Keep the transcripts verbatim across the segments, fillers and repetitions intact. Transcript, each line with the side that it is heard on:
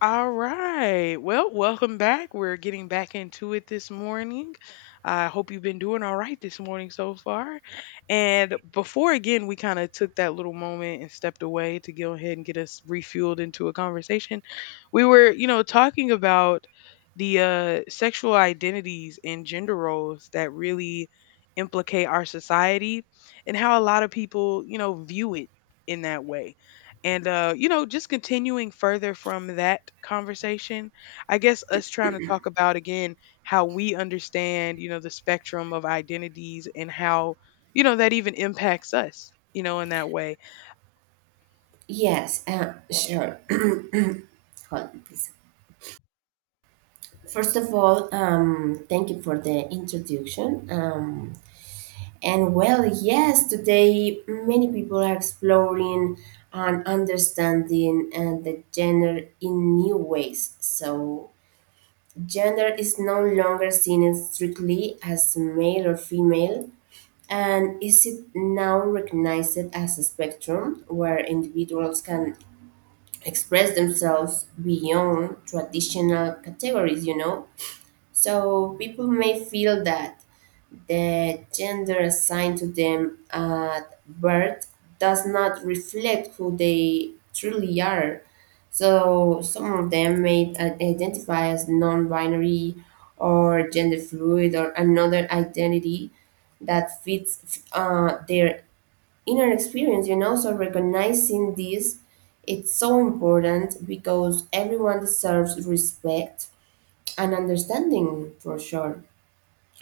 left: All right. Well, welcome back. We're getting back into it this morning. I hope you've been doing all right this morning so far. And before again, we kind of took that little moment and stepped away to go ahead and get us refueled into a conversation. We were, you know, talking about the uh, sexual identities and gender roles that really implicate our society and how a lot of people, you know, view it in that way and uh you know, just continuing further from that conversation. I guess us trying to talk about again how we understand, you know, the spectrum of identities and how, you know, that even impacts us, you know, in that way.
right: Yes, uh, sure. Hold on, please. First of all, um, thank you for the introduction. Um, and well, yes, today many people are exploring and understanding and the gender in new ways. So, gender is no longer seen strictly as male or female, and is it now recognized as a spectrum where individuals can express themselves beyond traditional categories, you know? So people may feel that the gender assigned to them at birth does not reflect who they truly are. So some of them may i- identify as non binary or gender fluid or another identity that fits uh, their inner experience, you know. So recognizing this, it's so important because everyone deserves respect and understanding for sure.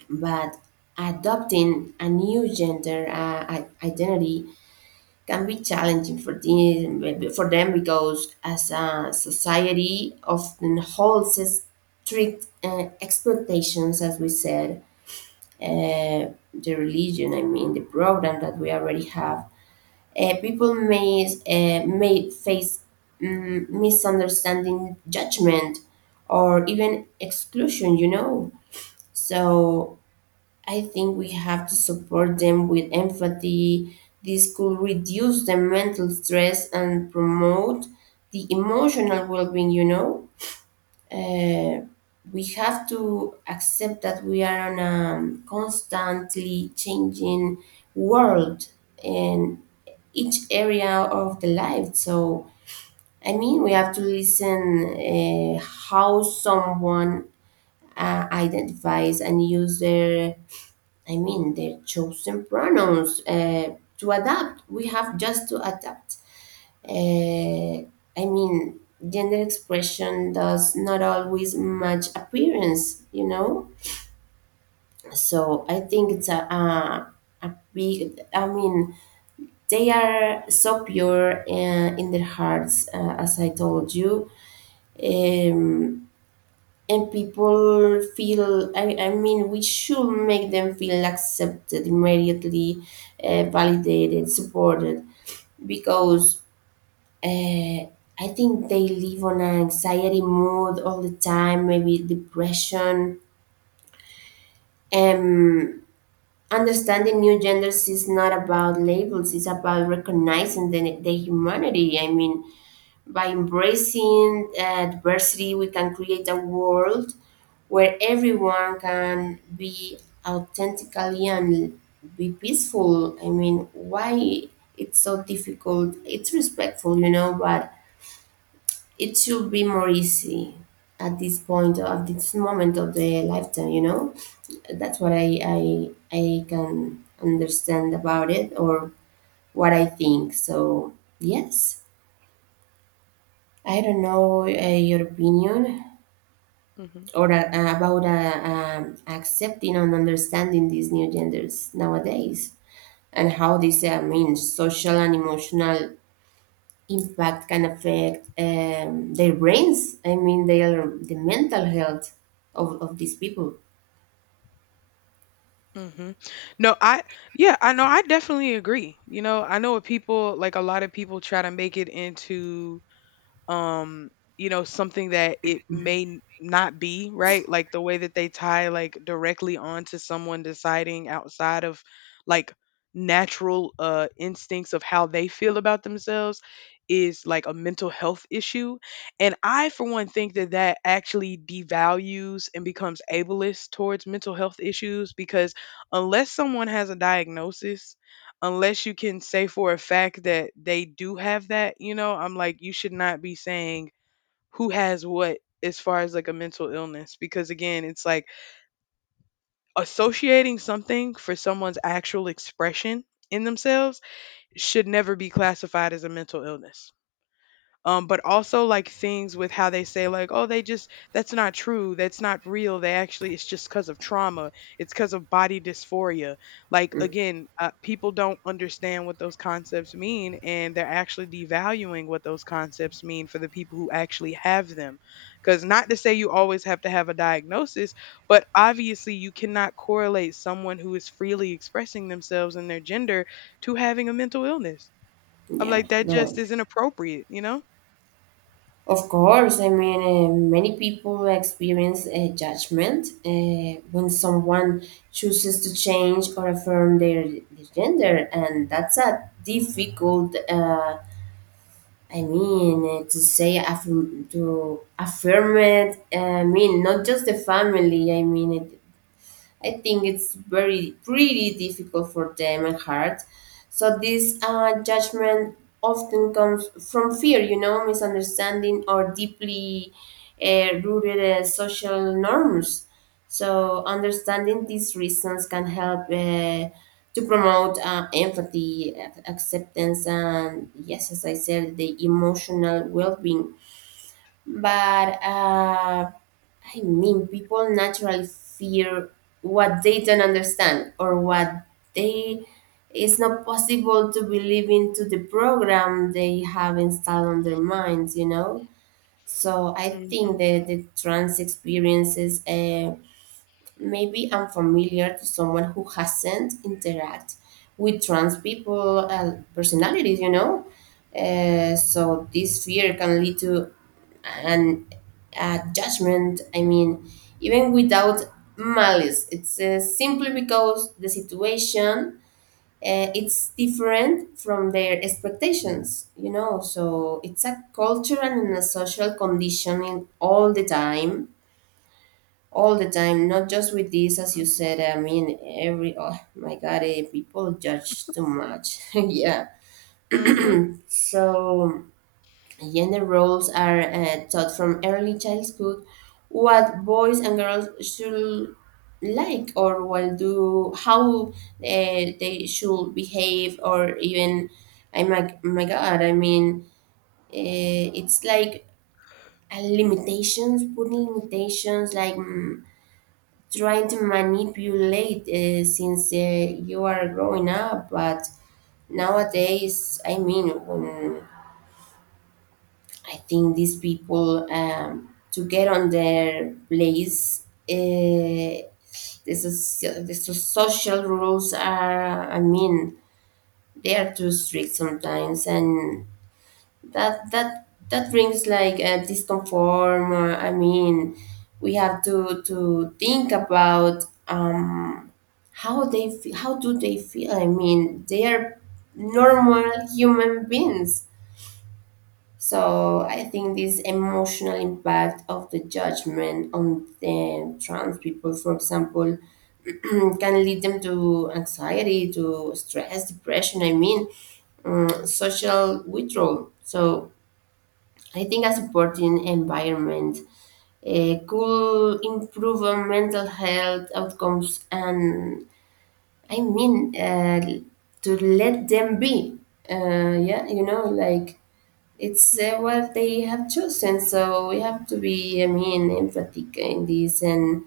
right: But adopting a new gender uh, i- identity can be challenging for them, for them because as a society often holds strict uh, expectations, as we said, uh, the religion, I mean, the program that we already have uh, people may uh, may face mm, misunderstanding, judgment, or even exclusion. You know, so I think we have to support them with empathy. This could reduce the mental stress and promote the emotional well-being. You know. Uh, we have to accept that we are on a constantly changing world and each area of the life. So, I mean, we have to listen uh, how someone uh, identifies and use their, I mean, their chosen pronouns uh, to adapt. We have just to adapt. Uh, I mean, gender expression does not always match appearance, you know? So I think it's a, a, a big, I mean, they are so pure uh, in their hearts, uh, as I told you. Um, and people feel, I, I mean, we should make them feel accepted immediately, uh, validated, supported, because uh, I think they live on an anxiety mood all the time, maybe depression. Um, understanding new genders is not about labels, it's about recognizing the, the humanity. I mean, by embracing uh, diversity, we can create a world where everyone can be authentically and be peaceful. I mean, why it's so difficult? It's respectful, you know, but it should be more easy at this point of this moment of the lifetime, you know. That's what I I, I can understand about it or what I think. So yes, I don't know uh, your opinion,
left: hmm
right: or a, about uh, um, accepting and understanding these new genders nowadays and how this uh, means social and emotional impact can affect um, their brains, I mean their the mental health of, of these people.
left: hmm no, I yeah, I know I definitely agree. You know, I know what people, like a lot of people try to make it into, um you know, something that it may n- not be right, like the way that they tie, like directly onto someone deciding outside of like natural uh instincts of how they feel about themselves is like a mental health issue. And I for one think that that actually devalues and becomes ableist towards mental health issues because unless someone has a diagnosis, unless you can say for a fact that they do have that, you know, I'm like, you should not be saying who has what as far as like a mental illness. Because again, it's like associating something for someone's actual expression in themselves should never be classified as a mental illness. Um but also like things with how they say, like, oh, they just, that's not true, that's not real, they actually, it's just because of trauma, it's because of body dysphoria. Like
right: Mm.
left: again, uh, people don't understand what those concepts mean, and they're actually devaluing what those concepts mean for the people who actually have them. Because not to say you always have to have a diagnosis, but obviously you cannot correlate someone who is freely expressing themselves and their gender to having a mental illness. I'm
right: Yeah,
left: like, that
right: no,
left: just isn't appropriate, you know.
right: of course, I mean uh, many people experience a judgment uh, when someone chooses to change or affirm their, their gender and that's a difficult uh, I mean, uh, to say, affirm, to affirm it, eh, I mean, not just the family, I mean, it, I think it's very pretty difficult for them and hard. So this uh, judgment often comes from fear, you know, misunderstanding or deeply uh, rooted uh, social norms. So understanding these reasons can help uh, to promote uh, empathy, ac- acceptance, and yes, as I said, the emotional well-being. But um I mean, people naturally fear what they don't understand or what they it's not possible to believe into the program they have installed on their minds, you know. So I think
left: Mhm.
right: that the trans experiences uh, may be unfamiliar to someone who hasn't interact with trans people uh, personalities, you know. Uh, so this fear can lead to and uh, judgment. I mean, even without malice, it's uh, simply because the situation uh, it's different from their expectations. You know, so it's a culture and a social conditioning all the time, all the time. Not just with this, as you
left: mm
right: said. I mean, every oh my god, eh, people judge too much. Yeah.
left: mhm.
right: So Gender roles are uh, taught from early childhood what boys and girls should like or will do, how uh, they should behave, or even, I'm like, my God, I mean, uh, it's like uh, limitations, putting limitations, like mm, trying to manipulate uh, since uh, you are growing up. But nowadays, I mean, when I think these people um, to get on their place. Uh, this is this is social rules are. I mean, they are too strict sometimes, and that that that brings like a discomfort. uh, I mean, we have to to think about um, how they fe- how do they feel. I mean, they are normal human beings so I think this emotional impact of the judgment on the trans people, for example, can lead them to anxiety, to stress, depression. I mean, um, social withdrawal. So I think a supporting environment uh, could improve on mental health outcomes, and I mean, uh, to let them be. Uh, yeah, you know, like it's uh, what they have chosen. So we have to be, I mean, empathic in this, and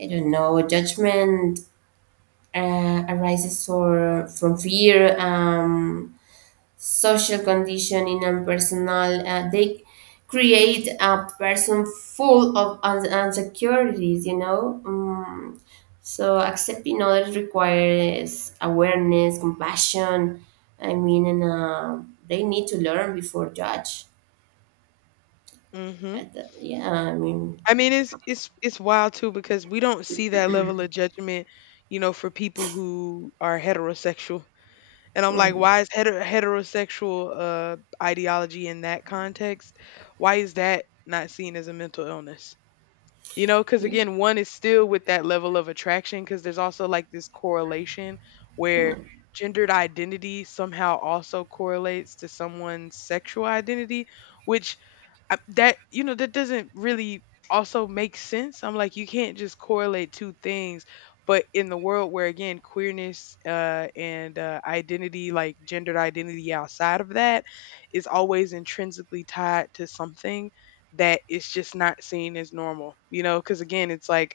right: I don't know, judgment uh, arises or from fear, um, social conditioning, and personal. Uh, they create a person full of un- insecurities, you know. Um, so accepting others requires awareness, compassion. I mean, and uh, they need to learn before judge.
left: Mhm.
right: At the, yeah, I mean.
left: I mean, it's it's it's wild too, because we don't see that level of judgment, you know, for people who are heterosexual. And I'm like,
right: Mm.
left: why is heter- heterosexual uh ideology in that context? Why is that not seen as a mental illness? You know, because
right: Yeah,
left: again, one is still with that level of attraction, because there's also like this correlation where gendered identity somehow also correlates to someone's sexual identity, which I, that, you know, that doesn't really also make sense. I'm like, you can't just correlate two things. But in the world where again queerness uh, and uh, identity, like gendered identity outside of that is always intrinsically tied to something that is just not seen as normal, you know, because again it's like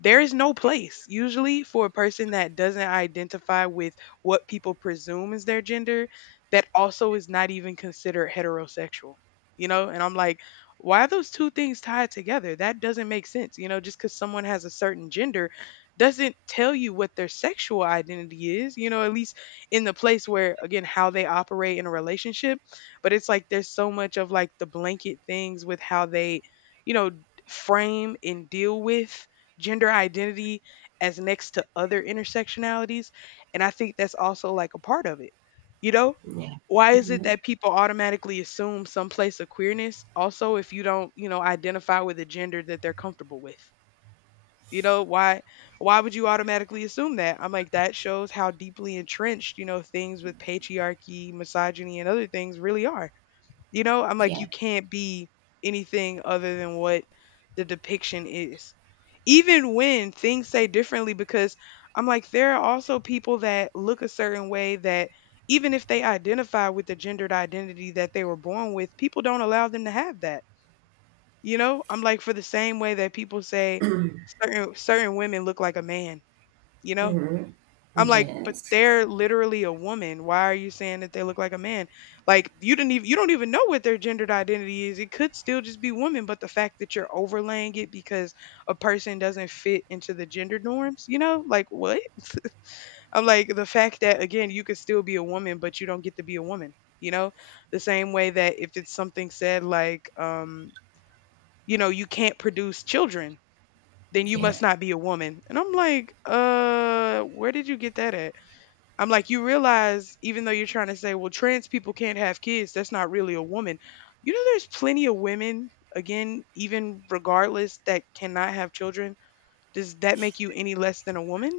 left: there is no place usually for a person that doesn't identify with what people presume is their gender, that also is not even considered heterosexual, you know? And I'm like, why are those two things tied together? That doesn't make sense. You know, just because someone has a certain gender doesn't tell you what their sexual identity is, you know, at least in the place where, again, how they operate in a relationship. But it's like there's so much of like the blanket things with how they, you know, frame and deal with gender identity as next to other intersectionalities. And I think that's also like a part of it, you know?
right: yeah.
left: Why is it
right: Mhm.
left: that people automatically assume some place of queerness also if you don't, you know, identify with a gender that they're comfortable with? You know, why why would you automatically assume that? I'm like, that shows how deeply entrenched, you know, things with patriarchy, misogyny, and other things really are. You know, I'm like,
right: Yeah.
left: you can't be anything other than what the depiction is. Even when things say differently, because I'm like, there are also people that look a certain way that even if they identify with the gendered identity that they were born with, people don't allow them to have that. You know, I'm like, for the same way that people say certain certain women look like a man, you know?
right: Mhm.
left: I'm like, but
right: Yes.
left: they're literally a woman. Why are you saying that they look like a man? Like you didn't even, you don't even know what their gendered identity is. It could still just be woman, but the fact that you're overlaying it because a person doesn't fit into the gender norms, you know, like what? I'm like, the fact that again you could still be a woman, but you don't get to be a woman. You know, the same way that if it's something said like, um, you know, you can't produce children, then you
right: Yeah.
left: must not be a woman. And I'm like, uh, where did you get that at? I'm like, you realize, even though you're trying to say, well, trans people can't have kids, that's not really a woman. You know, there's plenty of women, again, even regardless, that cannot have children. Does that make you any less than a woman?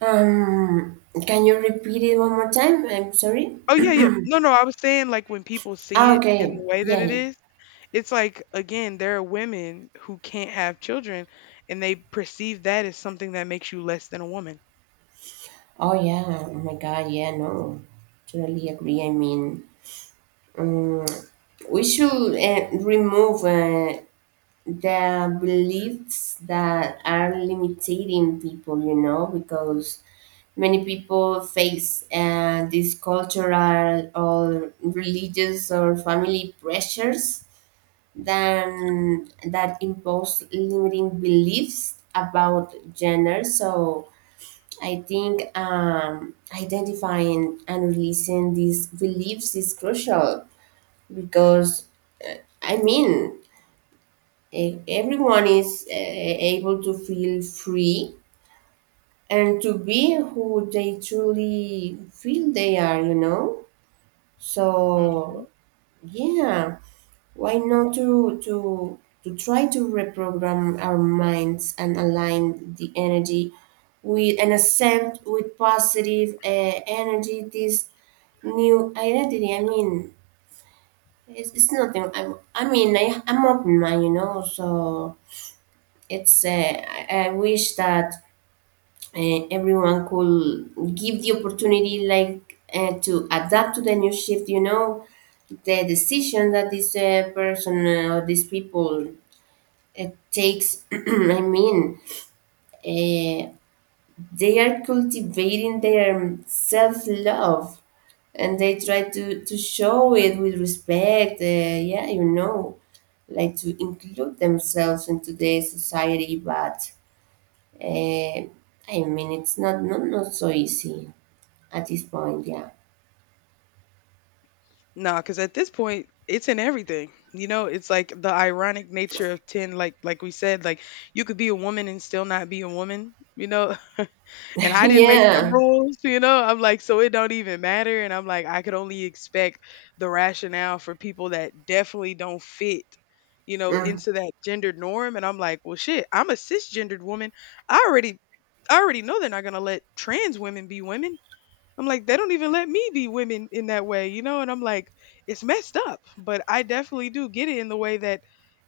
right: Um, can you repeat it one more time? I'm sorry.
left: Oh, yeah, yeah. No, no, I was saying, like, when people
right: Ah,
left: see it in
right: okay.
left: the way that
right: Yeah,
left: it
right: yeah.
left: is, it's like, again, there are women who can't have children and they perceive that as something that makes you less than a woman.
right: Oh, yeah. Oh my God. Yeah, no. Totally agree. I mean, um, we should uh, remove uh, the beliefs that are limiting people, you know, because many people face uh, these cultural or religious or family pressures than that impose limiting beliefs about gender. So I think um, identifying and releasing these beliefs is crucial because I mean E- everyone is uh, able to feel free and to be who they truly feel they are you know so
left: Mm.
right: yeah, why not to to to try to reprogram our minds and align the energy with and accept with positive uh, energy this new identity. I mean it's, it's, nothing. I, I mean I, i'm open mind you know so It's uh, I I wish that uh, everyone could give the opportunity, like uh, to adapt to the new shift. You know, the decision that this uh, person uh, or these people uh, takes. I mean, uh, they are cultivating their self love, and they try to to show it with respect. Uh, yeah, you know, like to include themselves into the society, but Uh, I mean, it's not, not not so easy at this point. Yeah.
left: No, because at this point, it's in everything. You know, it's like the ironic nature of ten. Like, like we said, like you could be a woman and still not be a woman. You know, and I didn't make them
right: Yeah.
left: rules. You know, I'm like, so it don't even matter. And I'm like, I could only expect the rationale for people that definitely don't fit. You know,
right: Mm.
left: into that gendered norm. And I'm like, well, shit, I'm a cisgendered woman. I already, I already know they're not gonna let trans women be women. I'm like, they don't even let me be women in that way, you know? And I'm like, it's messed up. But I definitely do get it in the way that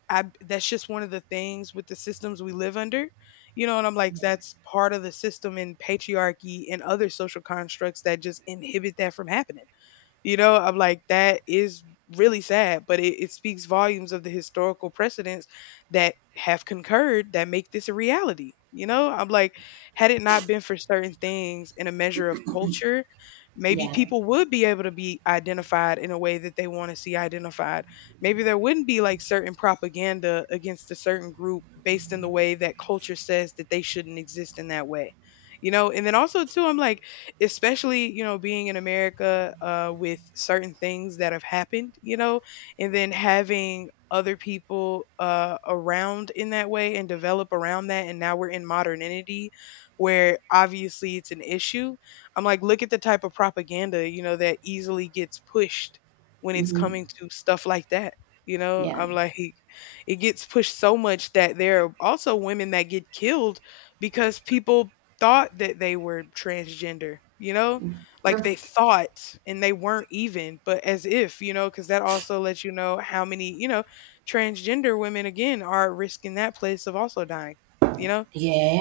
left: I, that's just one of the things with the systems we live under. You know, and I'm like,
right: Yeah.
left: that's part of the system in patriarchy and other social constructs that just inhibit that from happening. You know, I'm like, that is really sad, but it, it speaks volumes of the historical precedents that have concurred that make this a reality. You know, I'm like, had it not been for certain things in a measure of culture, maybe
right: Yeah.
left: people would be able to be identified in a way that they want to see identified. Maybe there wouldn't be like certain propaganda against a certain group based in the way that culture says that they shouldn't exist in that way. You know, and then also too, I'm like, especially you know being in America uh, with certain things that have happened, you know, and then having other people uh, around in that way and develop around that. And now we're in modernity where obviously it's an issue. I'm like, look at the type of propaganda, you know, that easily gets pushed when it's
right: Hmm.
left: coming to stuff like that. You know,
right: Yeah.
left: I'm like, it gets pushed so much that there are also women that get killed because people thought that they were transgender, you know? Like
right: Mm.
left: they thought and they weren't even, but as if, you know, because that also lets you know how many, you know, transgender women again are risking that place of also dying, you know?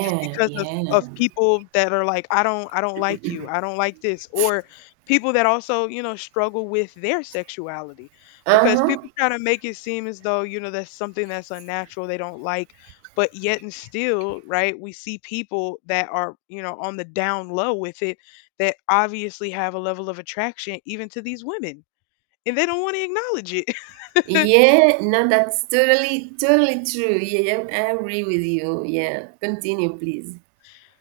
left: Just because of of
right: Yeah.
left: people that are like, I don't, I don't like you. I don't like this. Or people that also, you know, struggle with their sexuality
right: Uh
left: because
right: huh.
left: people try to make it seem as though, you know, that's something that's unnatural they don't like. But yet and still, right, we see people that are, you know, on the down low with it that obviously have a level of attraction even to these women, and they don't want to acknowledge it.
right: Yeah. No, that's totally totally true. Yeah, I agree with you. Yeah. Continue, please.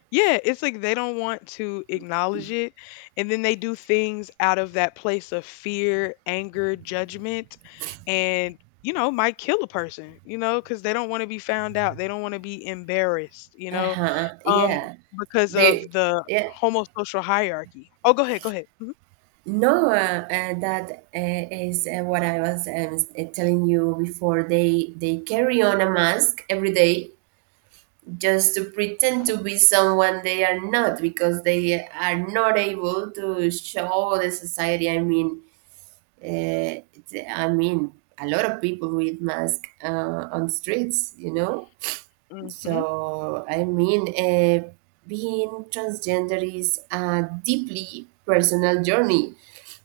left: Yeah, it's like they don't want to acknowledge it. And then they do things out of that place of fear, anger, judgment, and, you know, might kill a person, you know, because they don't want to be found out. They don't want to be embarrassed, you
right: Uh
left: know,
right: huh.
left: um,
right: Yeah.
left: because
right: They.
left: of the
right: Yeah.
left: homosocial hierarchy. Oh, go ahead. Go ahead.
right: No, uh, uh, that uh, is uh, what I was um, s- uh, telling you before. They they carry on a mask every day just to pretend to be someone they are not because they are not able to show the society. I mean, uh, it's- I mean, a lot of people with masks uh, on streets, you know.
left: hmm
right: So I mean, uh, being transgender is a deeply personal journey,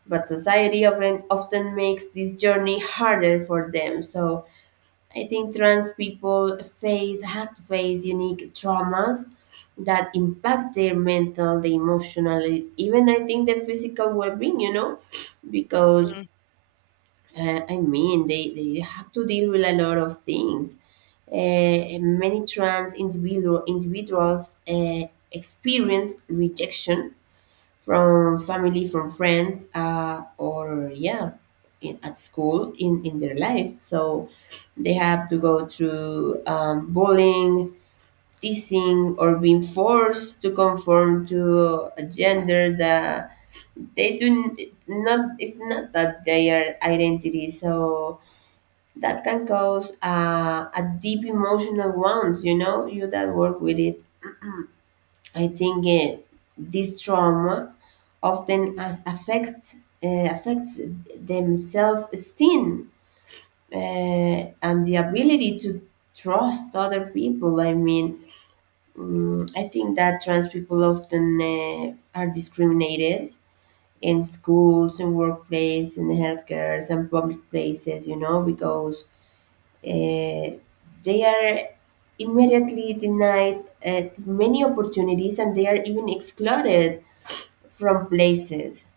right: but society often often makes this journey harder for them. So I think trans people face have to face unique traumas that impact their mental, the emotional, even I think the physical well-being. You know, because
left: hmm
right: uh, I mean they they have to deal with a lot of things. Uh, many trans individual individuals uh, experience rejection from family, from friends, uh, or yeah, in, at school in, in their life. So they have to go through um, bullying, teasing, or being forced to conform to a gender that they do n- not, it's not that their identity. So that can cause uh, a deep emotional wounds, you know, you that work with it I think uh, this trauma often a- affect uh, affects them self esteem uh, and the ability to trust other people. I mean, mm, I think that trans people often uh, are discriminated in schools and workplace and healthcare and public places. You know, because uh, they are immediately denied uh, many opportunities and they are even excluded from places.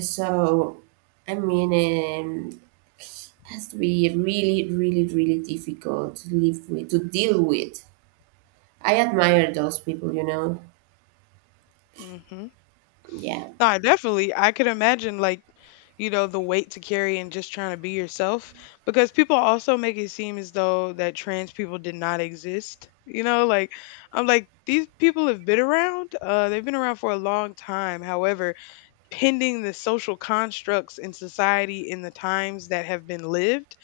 right: So, I mean, um, it has to be really, really, really difficult to live with, to deal with. I admire those people, you know.
left: hmm
right: Yeah.
left: No, I definitely. I could imagine like, you know, the weight to carry and just trying to be yourself because people also make it seem as though that trans people did not exist. You know, like I'm like, these people have been around. Uh, they've been around for a long time. However, pending the social constructs in society in the times that have been lived.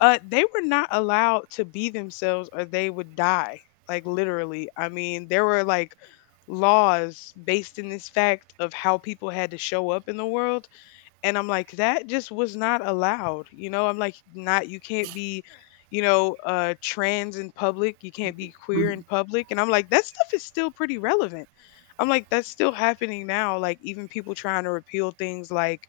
left: Uh, they were not allowed to be themselves or they would die. Like literally. I mean, there were like laws based in this fact of how people had to show up in the world, and I'm like, that just was not allowed. You know, I'm like, not, you can't be, you know, uh, trans in public. You can't be queer
right: Mm.
left: in public. And I'm like, that stuff is still pretty relevant. I'm like, that's still happening now. Like, even people trying to repeal things like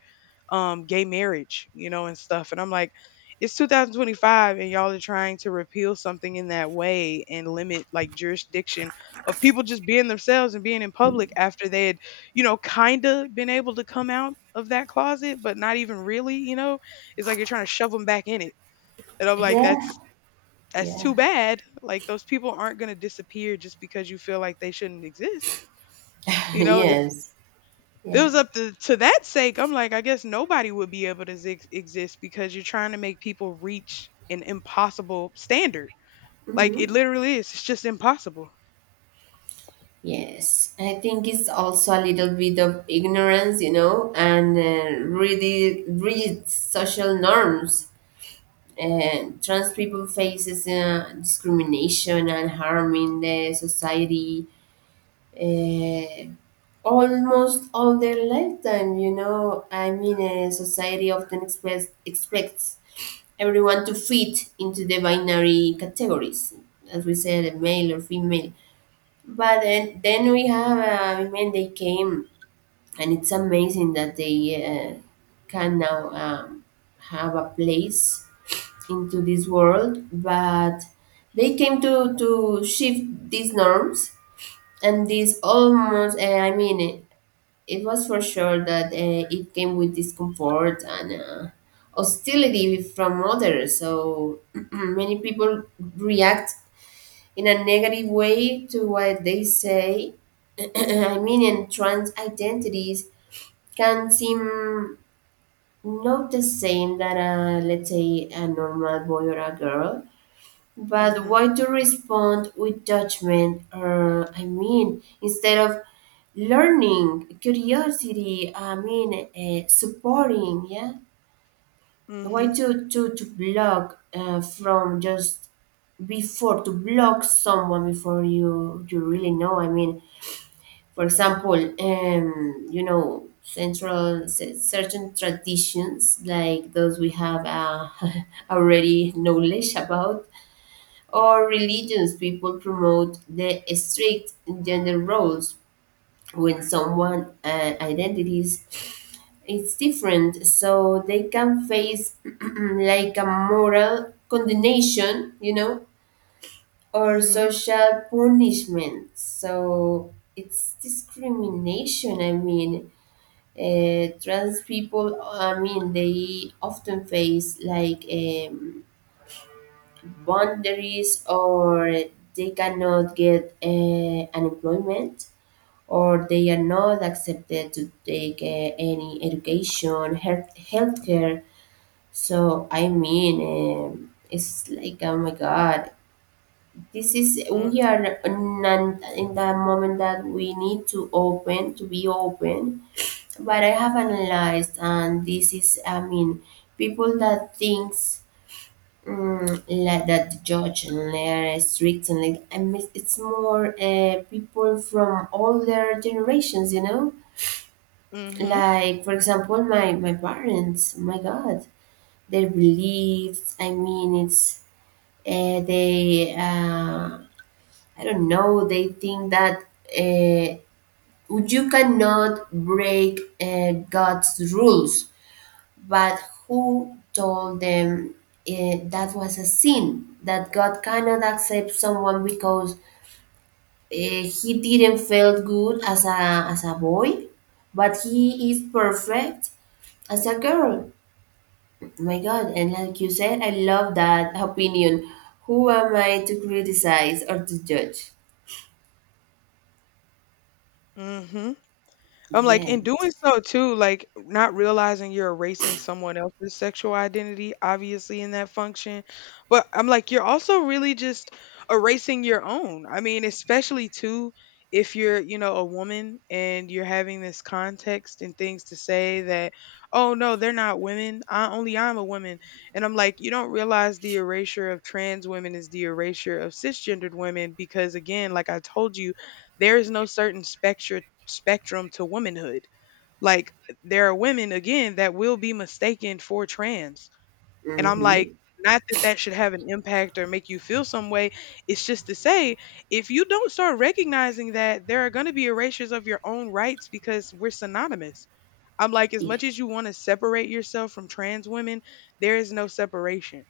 left: um, gay marriage, you know, and stuff. And I'm like, it's two thousand twenty-five and y'all are trying to repeal something in that way and limit like jurisdiction of people just being themselves and being in public after they had, you know, kinda been able to come out of that closet, but not even really, you know? It's like you're trying to shove them back in it. And I'm like,
right: Yeah.
left: that's that's
right: Yeah.
left: too bad. Like those people aren't gonna disappear just because you feel like they shouldn't exist. You know, if
right: Yes.
left: it
right: Yeah.
left: was up to to that sake, I'm like, I guess nobody would be able to zix exist because you're trying to make people reach an impossible standard. Like it
right: Hmm.
left: literally is. It's just impossible.
right: Yes. I think it's also a little bit of ignorance, you know, and uh, really rigid social norms. Uh, trans people faces uh, discrimination and harm in the society Uh, almost all their lifetime. You know, I mean, a society often express, expects everyone to fit into the binary categories, as we said, male or female. But then, then we have uh, women, they came, and it's amazing that they uh, can now um, have a place into this world, but they came to, to shift these norms and these almost, uh, I mean, eh, it was for sure that uh, it came with discomfort and uh, hostility from others. So many people react in a negative way to what they say. I mean, and trans identities can seem not the same that, uh, let's say, a normal boy or a girl. But
left: Mhm.
right: why to respond with judgment, or I mean, instead of learning curiosity i mean uh, supporting, yeah. Why
left: Mhm.
right: to to to block, uh, from just before to block someone before you you really know, i mean for example, um you know central cer- certain traditions like those we have, uh, already knowledge about, or religions. People promote the strict gender roles. When someone, uh, identities it's different, so they can face like a moral condemnation, you know, or
left: Mhm.
right: social punishment. So it's discrimination, i mean uh, Trans people, i mean they often face like, um, boundaries, or they cannot get, uh, unemployment, or they are not accepted to take, uh, any education, health healthcare. So I mean, um, it's like oh my god, this is we
left: Mhm.
right: are non, in that moment that we need to open to be open. But I have analyzed, and this is I mean, people that thinks, mm, like that, judge and they're strict, and like I mean, it's more, uh, people from older generations, you know.
left: Mhm.
right: Like for example, my my parents, my god, their beliefs. I mean, it's, uh, they uh, I don't know, they think that, uh, you cannot break, uh, God's rules. But who told them, uh, that was a sin, that God cannot accept someone because, uh, he didn't feel good as a as a boy, but he is perfect as a girl. My God, and like you said, I love that opinion. Who am I to criticize or to judge?
left: Mhm. I'm like, in doing
right: Yes.
left: so too, like not realizing you're erasing someone else's sexual identity, obviously in that function. But I'm like, you're also really just erasing your own. I mean, especially too, if you're, you know, a woman and you're having this context and things to say that, oh no, they're not women. I only I'm a woman. And I'm like, you don't realize the erasure of trans women is the erasure of cisgendered women because again, like I told you, there is no certain spectrum spectrum to womanhood. Like there are women again that will be mistaken for trans. And I'm
right: Mm-hmm.
left: like, not that that should have an impact or make you feel some way. It's just to say, if you don't start recognizing that, there are going to be erasures of your own rights because we're synonymous. I'm like, as
right: Yeah.
left: much as you want to separate yourself from trans women, there is no separation.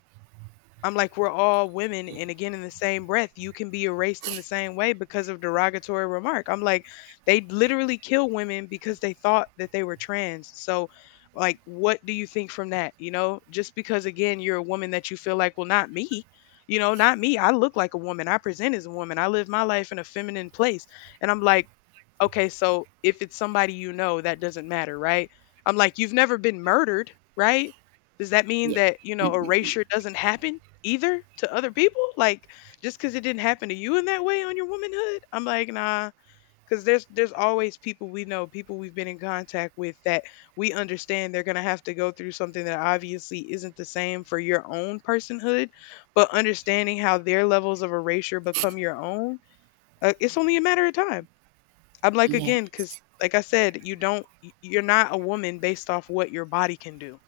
left: I'm like, we're all women. And again, in the same breath, you can be erased in the same way because of derogatory remark. I'm like, they literally kill women because they thought that they were trans. So, like, what do you think from that? You know, just because, again, you're a woman that you feel like, well, not me. You know, not me. I look like a woman. I present as a woman. I live my life in a feminine place. And I'm like, okay, so if it's somebody you know, that doesn't matter, right? I'm like, you've never been murdered, right? Does that mean
right: Yeah.
left: that, you know, erasure doesn't happen either to other people? Like just because it didn't happen to you in that way on your womanhood, I'm like, nah. Because there's there's always people we know, people we've been in contact with that we understand they're gonna have to go through something that obviously isn't the same for your own personhood, but understanding how their levels of erasure become your own, uh, it's only a matter of time. I'm like again, because
right: Yes.
left: like I said, you don't y- you're not a woman based off what your body can do.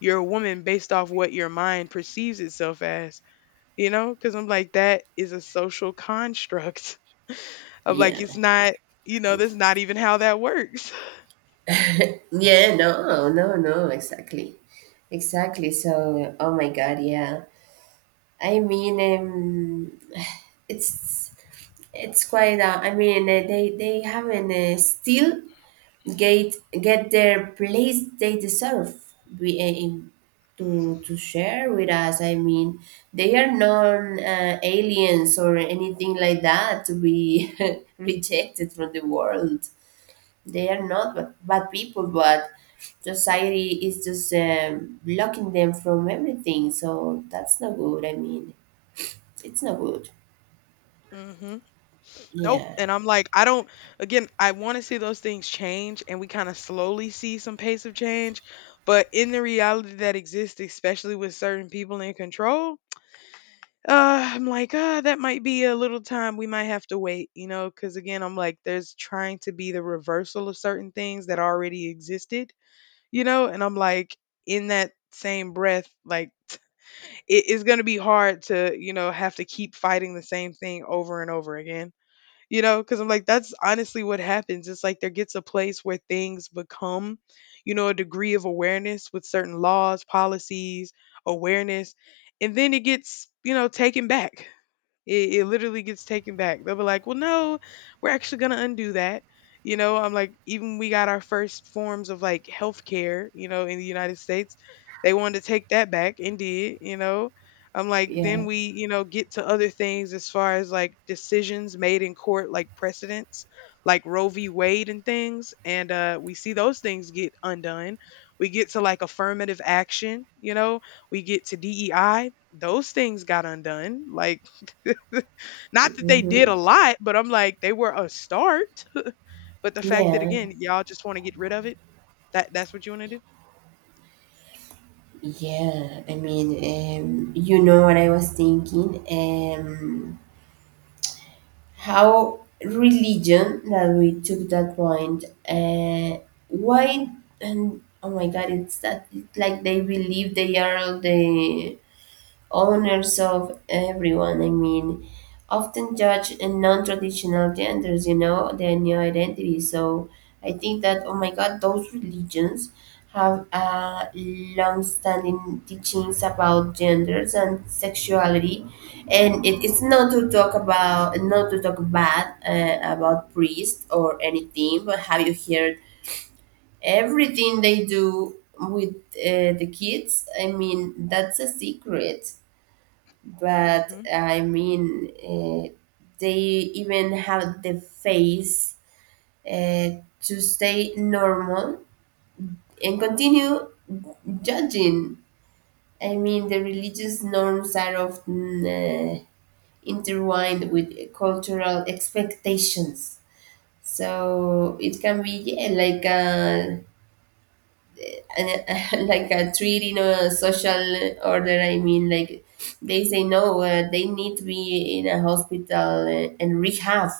left: You're a woman based off what your mind perceives itself as, you know, because I'm like, that is a social construct of like,
right: Yeah.
left: it's not, you know, that's not even how that works.
right: Yeah, no, no, no, exactly. Exactly. So, oh my God, yeah. I mean, um, it's it's quite. Uh, I mean, uh, they they haven't, uh, still get get their place they deserve. We aim to to share with us, i mean they are not, uh, aliens or anything like that to be rejected from the world. They are not bad, bad people, but society is just, um, blocking them from everything, so that's not good, i mean it's not good.
left: Hmm. Nope.
right: Yeah.
left: And I'm like, I don't, again, I want to see those things change and we kind of slowly see some pace of change. But in the reality that exists, especially with certain people in control, uh, I'm like, ah, that might be a little time we might have to wait, you know, because again, I'm like, there's trying to be the reversal of certain things that already existed, you know. And I'm like, in that same breath, like it, it's gonna be hard to, you know, have to keep fighting the same thing over and over again, you know, because I'm like, that's honestly what happens. It's like there gets a place where things become, you know, a degree of awareness with certain laws, policies, awareness, and then it gets, you know, taken back. It, it literally gets taken back. They'll be like, well, no, we're actually going to undo that. You know, I'm like, even we got our first forms of like healthcare, you know, in the United States. They wanted to take that back and did, you know. I'm like,
right: Yeah.
left: then we, you know, get to other things as far as like decisions made in court, like precedents, like Roe v. Wade and things. And uh, we see those things get undone. We get to like affirmative action, you know, we get to D E I, those things got undone. Like, not that they did a
right: Hmm.
left: lot, but I'm like, they were a start. But the fact that
right: Yeah.
left: again, y'all just want to get rid of it, that that's what you want to do.
right: Yeah, I mean, um, you know what I was thinking? Um, how religion, that we took that point, uh, why, and oh my God, it's that, it's like they believe they are the owners of everyone, I mean, often judge in non-traditional genders, you know, their new identity. So I think that, oh my God, those religions have, uh, long-standing teachings about genders and sexuality. And it, it's not to talk about, not to talk bad, uh, about priests or anything, but have you heard everything they do with, uh, the kids? I mean, that's a secret, but
left: Mhm.
right: I mean, uh, they even have the face, uh, to stay normal and continue judging. I mean, the religious norms are often, uh, intertwined with cultural expectations. So it can be, yeah, like a, and, uh, like a treat in a social order, I mean, like they say no, uh, they need to be in a hospital and, and rehab.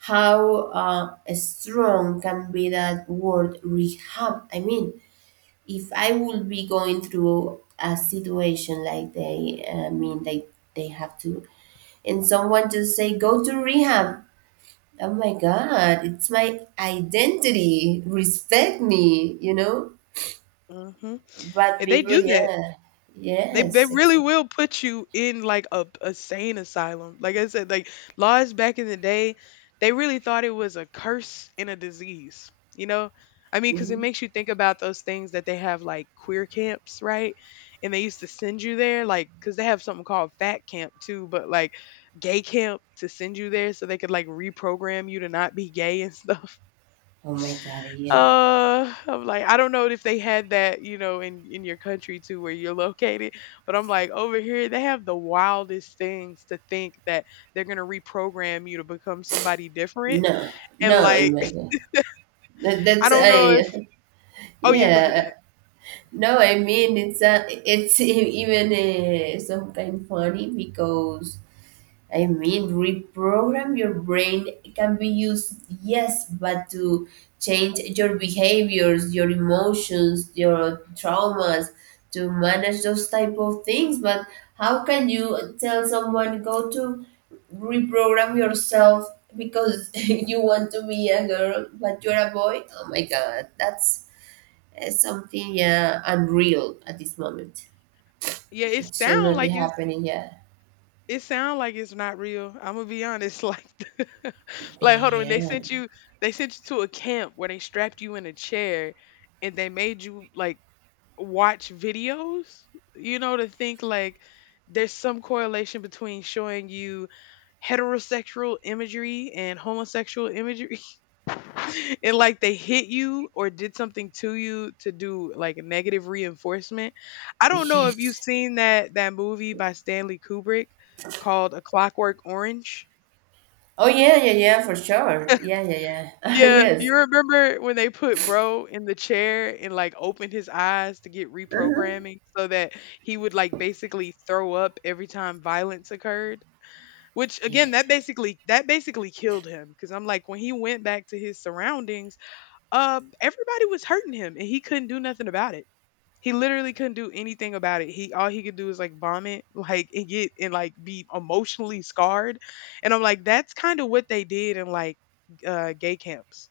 right: How, uh, strong can be that word, rehab, I mean. If I would be going through a situation like they, i mean like they have to, and someone just say go to rehab, oh my god, it's my identity, respect me, you know.
left: Mhm.
right: But
left: And they
right: people,
left: do that.
right: yeah,
left: They they
right: yes, it's,
left: really will put you in like a, a sane asylum. Like I said, like laws back in the day, they really thought it was a curse and a disease. You know, I mean, because it
right: mhm.
left: makes you think about those things that they have like queer camps, right? And they used to send you there, like because they have something called fat camp too, but like gay camp to send you there so they could like reprogram you to not be gay and stuff.
right: Oh my god, yeah,
left: Uh, I'm like, I don't know if they had that, you know, in in your country too, where you're located. But I'm like, over here, they have the wildest things to think that they're gonna reprogram you to become somebody different.
right: no,
left: And
right: no, oh
left: like,
right: my god, that,
left: I
right: that's
left: don't know if.
right: I,
left: Oh yeah, go ahead, go
right: yeah.
left: ahead.
right: No, I mean it's, uh, it's even, uh, sometimes funny because I mean, reprogram your brain can be used, yes, but to change your behaviors, your emotions, your traumas, to manage those type of things. But how can you tell someone go to reprogram yourself because you want to be a girl but you're a boy? Oh my God, that's, uh, something, yeah, unreal at this moment.
left: Yeah, it
right: It should
left: sound
right: not be
left: like it's
right: happening. Yeah,
left: it sound like it's not real. I'm gonna be honest, like, like hold on, they sent
right: man.
left: you they sent you to a camp where they strapped you in a chair and they made you like watch videos, you know, to think like there's some correlation between showing you heterosexual imagery and homosexual imagery and like they hit you or did something to you to do like negative reinforcement. I don't know if you've
right: Yes.
left: seen that that movie by Stanley Kubrick called A Clockwork Orange.
right: Oh yeah, yeah, yeah, for sure. Yeah, yeah, yeah. Oh,
left: Yeah,
right: yes.
left: you remember when they put bro in the chair and like opened his eyes to get
right: Uh-huh.
left: reprogramming so that he would like basically throw up every time violence occurred? Which
right: Yeah.
left: again, that basically that basically killed him because I'm like when he went back to his surroundings, uh everybody was hurting him and he couldn't do nothing about it. He literally couldn't do anything about it. He all he could do is like vomit, like and get and like be emotionally scarred. And I'm like that's kind of what they did in like uh gay camps,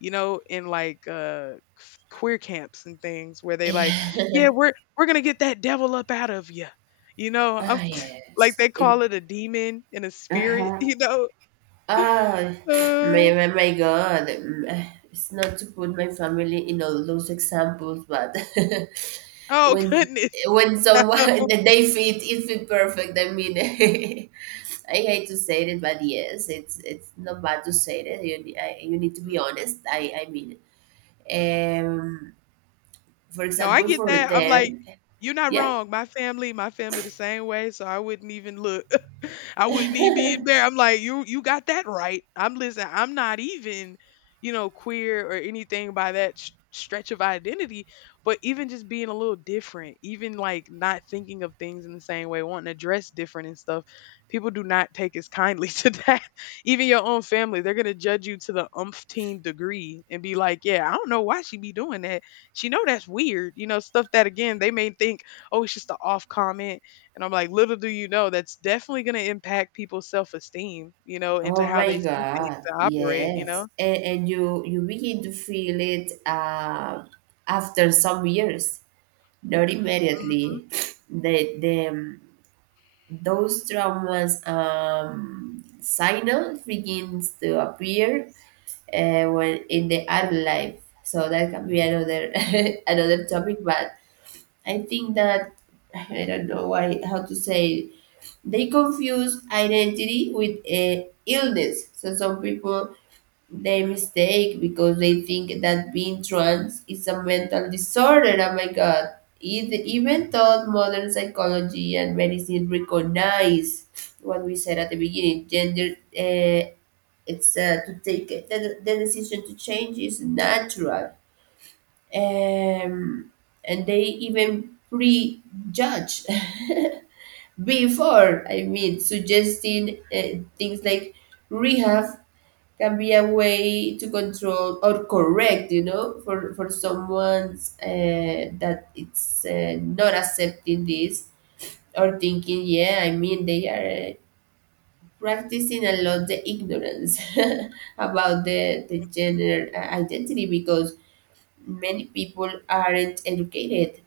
left: you know, in like uh f- queer camps and things where they like, yeah,
right: Yeah.
left: we're we're gonna get that devil up out of you, you know. I
right: Ah,
left: like
right: yes.
left: they call it a demon and a spirit,
right: Uh-huh.
left: you know.
right: Ah, my,
left: Uh,
right: my, my God. Mm, ah, it's not to put my family in all those examples, but
left: oh
right: when
left: goodness.
right: when someone that they fit, it fit perfect. I mean, I hate to say it, but yes, it's it's not bad to say it. You, ne- I, you need to be honest. I I mean, um, for
left: No, I
right: example,
left: get
right: for
left: that. I'm like,
right: them,
left: you're not
right: yeah.
left: wrong. My family, my family the same way, so I wouldn't even look. I wouldn't even be embarrassed. I'm like, you you got that right. I'm listen, I'm not even, you know, queer or anything by that sh- stretch of identity, but even just being a little different, even like not thinking of things in the same way, wanting to dress different and stuff, people do not take as kindly to that. Even your own family, they're gonna judge you to the umpteen degree and be like, yeah, I don't know why she be doing that, she know that's weird, you know, stuff that again they may think, oh it's just an off comment. And I'm like, little do you know that's definitely going to impact people's self-esteem, you know, into
right: Oh
left: how
right: my
left: they see things
right: God,
left: and operate, you
right: yes.
left: know.
right: And, and you you begin to feel it, uh, after some years, not immediately. The, the um, those traumas, um, signals begins to appear, uh, when in the adult life. So that can be another another topic, but I think that I don't know why how to say it. They confuse identity with, uh, illness. So some people they mistake because they think that being trans is a mental disorder. Oh my God. It, even though modern psychology and medicine recognize what we said at the beginning, gender, uh, it's, uh, to take it- the, the decision to change is natural. Um, and they even prejudge before, I mean, suggesting, uh, things like rehab can be a way to control or correct, you know, for for someone's, uh, that it's, uh, not accepting this, or thinking, yeah, I mean they are, uh, practicing a lot the ignorance about the the gender, uh, identity, because many people aren't educated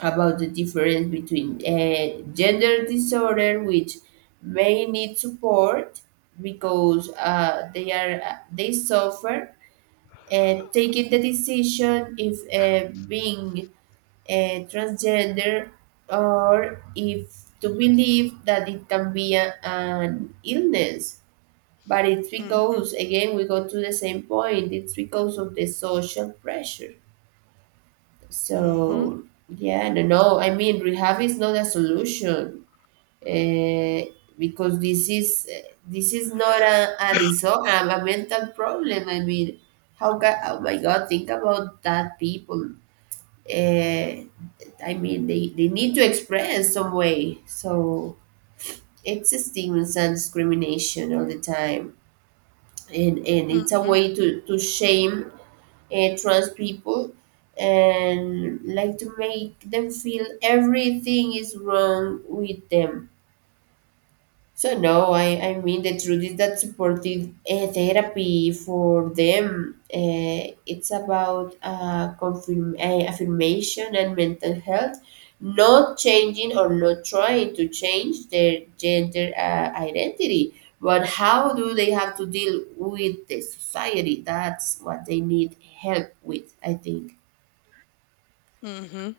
right: about the difference between, uh, gender disorder, which may need support because, uh, they are uh, they suffer, uh, taking the decision if, uh, being, uh, transgender, or if to believe that it can be a, an illness. But it's
left: Hmm.
right: because, again, we go to the same point, it's because of the social pressure.
left: Hmm. Hmm.
right: So, yeah, I don't know. I mean, rehab is not a solution, uh, because this is this is not a, a disorder, a mental problem. I mean, how can oh my God, think about that people. Uh, I mean, they, they need to express some way. So it's stigmas and discrimination all the time, and and it's a
left: Hmm.
right: way to to shame, uh, trans people, and like to make them feel everything is wrong with them. So no, I, I mean the truth is that supportive, uh, therapy for them, uh, it's about, uh, confirm uh, affirmation and mental health, not changing or not trying to change their gender, uh, identity, but how do they have to deal with the society? That's what they need help with, I think.
left: Hmm.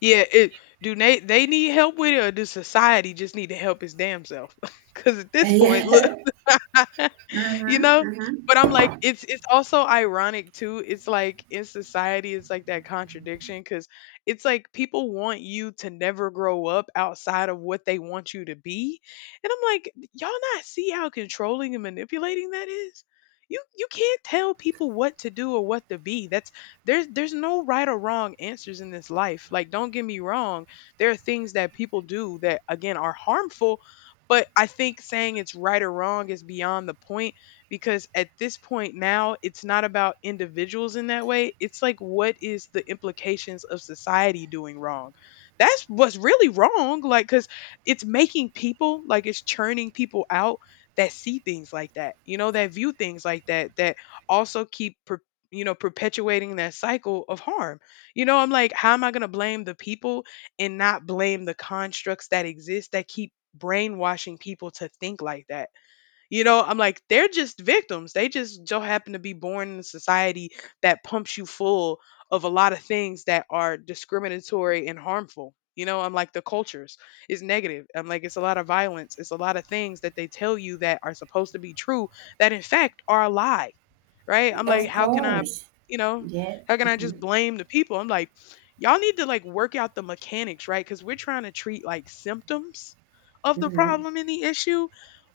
left: Yeah, it do they they need help with it or does society just need to help his damn self? Because at this point, look.
right: Yeah.
left: You
right: Mm-hmm.
left: know?
right: Mm-hmm.
left: But I'm like, it's it's also ironic too. It's like in society, it's like that contradiction because it's like people want you to never grow up outside of what they want you to be, and I'm like, y'all not see how controlling and manipulating that is. You you can't tell people what to do or what to be. That's there's there's no right or wrong answers in this life. Like, don't get me wrong, there are things that people do that again are harmful, but I think saying it's right or wrong is beyond the point because at this point now it's not about individuals in that way. It's like what is the implications of society doing wrong? That's what's really wrong, like, because it's making people, like it's churning people out that see things like that, you know, that view things like that, that also keep per- you know, perpetuating that cycle of harm, you know. I'm like, how am I going to blame the people and not blame the constructs that exist that keep brainwashing people to think like that, you know? I'm like, they're just victims. They just so happen to be born in a society that pumps you full of a lot of things that are discriminatory and harmful. You know, I'm like, the cultures is negative. I'm like, it's a lot of violence. It's a lot of things that they tell you that are supposed to be true that in fact are a lie. Right. I'm like,
right: Of
left: how can I,
right: course,
left: you know,
right: yeah.
left: how can I
right: Hmm.
left: just blame the people? I'm like, y'all need to like work out the mechanics, right? Because we're trying to treat like symptoms of the
right: Hmm.
left: problem and the issue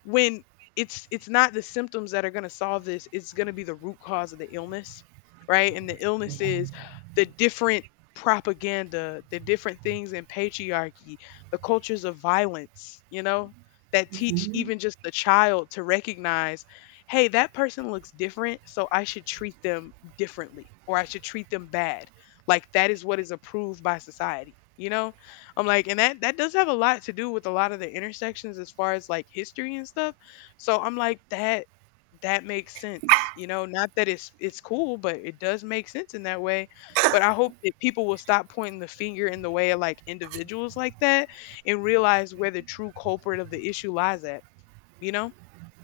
left: when it's it's not the symptoms that are going to solve this. It's going to be the root cause of the illness, right? And the illness is the different propaganda, the different things in patriarchy, the cultures of violence, you know, that teach
right: Hmm.
left: even just the child to recognize, hey, that person looks different, so I should treat them differently or I should treat them bad. Like that is what is approved by society, you know. I'm like, and that that does have a lot to do with a lot of the intersections as far as like history and stuff. So I'm like, that that makes sense, you know, not that it's it's cool, but it does make sense in that way. But I hope that people will stop pointing the finger in the way of like individuals like that and realize where the true culprit of the issue lies at, you know?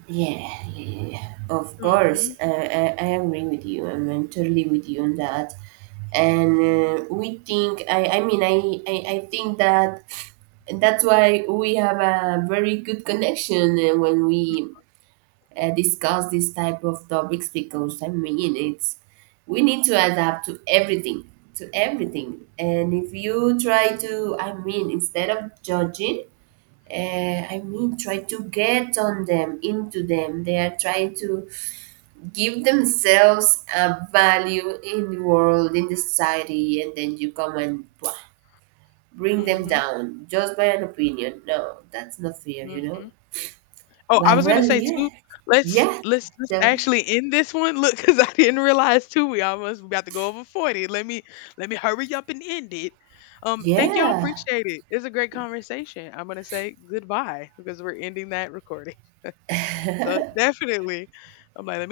right: Yeah, yeah, yeah. Of
left: Mhm.
right: course, I, I, I agree with you. I'm I'm totally with you on that. And, uh, we think, I, I mean, I, I, I think that that's why we have a very good connection, uh, when we, uh, discuss this type of topics because, I mean, it's we need to adapt to everything, to everything. And if you try to, I mean, instead of judging, uh, I mean, try to get on them, into them. They are trying to give themselves a value in the world, in the society, and then you come and pwah, bring them
left: Mhm.
right: down just by an opinion. No, that's not fair, you know.
left: Mhm. Oh, I
right: But
left: was gonna
right: well,
left: say too,
right: yeah,
left: let's
right: yeah,
left: let's let's
right: them,
left: actually end this one. Look, because I didn't realize too we almost about to go over forty. Let me let me hurry up and end it. Um, thank y'all,
right: yeah.
left: appreciate it. It's a great conversation. I'm gonna say goodbye because we're ending that recording. So definitely, I'm like, let me go